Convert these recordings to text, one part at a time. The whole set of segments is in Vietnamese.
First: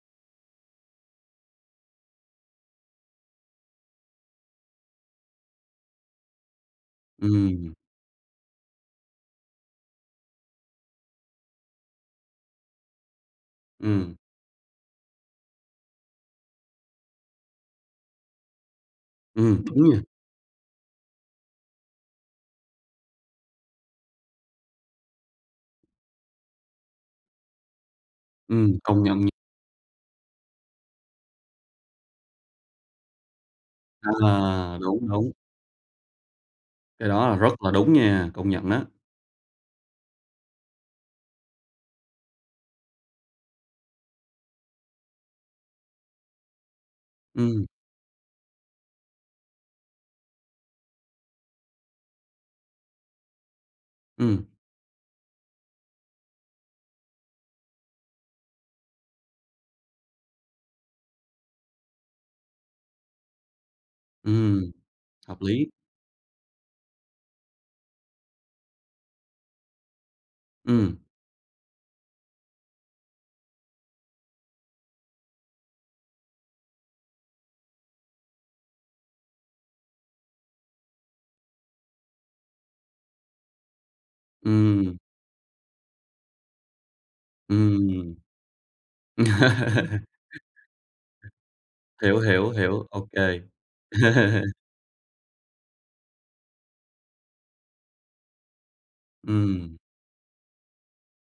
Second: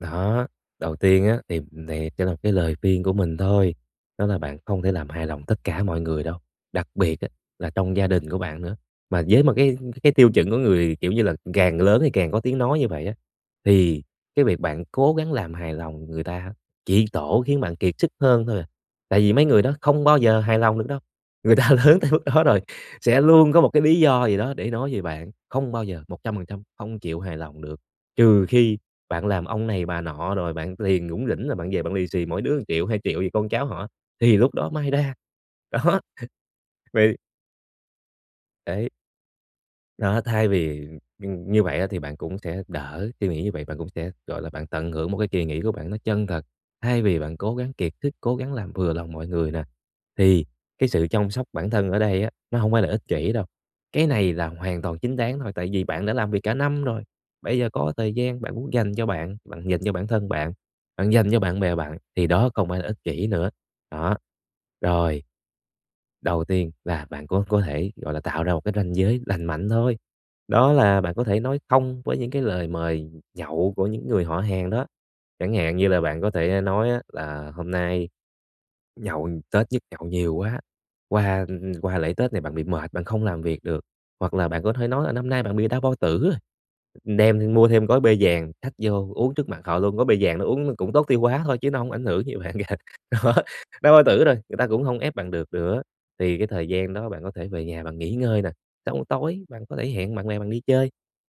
Đó, đầu tiên á thì này chỉ là cái lời khuyên của mình thôi, đó là bạn không thể làm hài lòng tất cả mọi người đâu, đặc biệt á là Ừm. trong gia đình của bạn nữa. Mà với một cái cái tiêu chuẩn của người, kiểu như là, càng lớn thì càng có tiếng nói như vậy á thì Ừm. cái việc bạn cố gắng làm hài lòng người ta ha chỉ tổ khiến bạn kiệt sức hơn thôi à. Tại vì mấy Ừm, người đó đúng nha. không bao giờ hài lòng được đâu, người ta lớn tới mức đó rồi sẽ luôn có một cái lý do gì đó để nói về bạn, không bao giờ 100% không chịu hài lòng được, trừ Ừm, khi công nhận bạn nh làm ông này bà nọ rồi bạn tiền rủng rỉnh rồi bạn về bạn lì xì mỗi đứa 1.000.000, 2 gì con cháu họ á thì lúc đó À, may đúng, ra, đúng. đó. Cái Vậy đó là rất là đúng nha, công nhận ná. Đấy. Đó, thay vì, ừm, ừm, như vậy á thì bạn cũng sẽ đỡ suy nghĩ như vậy bạn cũng sẽ, gọi là, bạn tận hưởng một cái kỳ nghỉ của bạn nó chân thật, thay vì bạn cố Ừm. gắng kiệt sức, cố gắng làm vừa lòng mọi người nè, thì cái sự chông sóc bản thân ở đây á nó hổng phải là ích kỷ đâu. Cái này là Ừm. hoàn toàn chính đáng thôi tại vì bạn đã làm việc cả năm rồi, bây giờ có thời gian bạn muốn dành cho bạn, bạn dành cho bản thân bạn, bạn dành cho bạn bè bạn thì đó không phải là ích kỷ nữa. Đó, Ừm, rồi. hợp lý. Đầu tiên là bạn có có thể, gọi là, tạo ra một cái ranh giới lành mạnh thôi, đó Ừm. là bạn có thể nói không với những cái lời mời nh nhậu của những người họ hàng đó. Chẳng hạn như là bạn có thể, a, nói á là hôm nay nhậu, Tết nhất nhậu nhiều quá, qua, ừm, ừm, qua lễ Tết này bạn bị mệt, bạn không làm việc được. Hoặc là bạn có thể Ừm. nói là năm nay bạn bị đau bao tử rồi, đem mua thêm gói P Ừm. vàng xách vô uống trước mặt họ luôn, gói P vàng đó uống cũng tốt tiêu hóa thôi chứ nó hổng ảnh Hiểu, hưởng gì hiểu, bạn cả. hiểu, OK. Đó, đau bao tử rồi, người ta cũng hông ép bạn được nữa, thì cái thời gian đó bạn có thể về nhà bạn nghỉ ngơi nè, xong rồi tối bạn có Ừm. thể hẹn bạn bè bạn đi chơi.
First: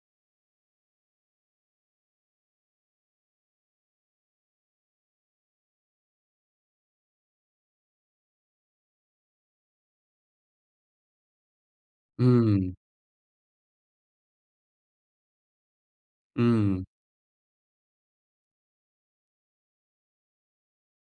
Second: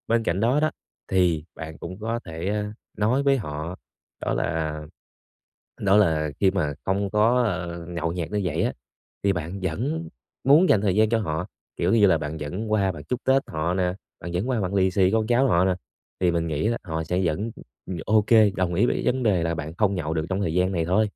Bên cạnh đó đó thì bạn cũng có thể, ơ, nói với họ, đó là đó là khi mà không có, ờ, nhậu nhẹt như vậy á, thì bạn vẫn muốn dành thời gian cho họ, kiểu như là, bạn vẫn Ừm. qua bạn chúc Tết họ nè, bạn vẫn qua bạn lì xì con cháu họ nè, thì mình nghĩ là Ừm. họ sẽ vẫn, ừm, ừm, OK, đồng ý với v vấn đề là bạn không nhậu được trong thời gian này thôi.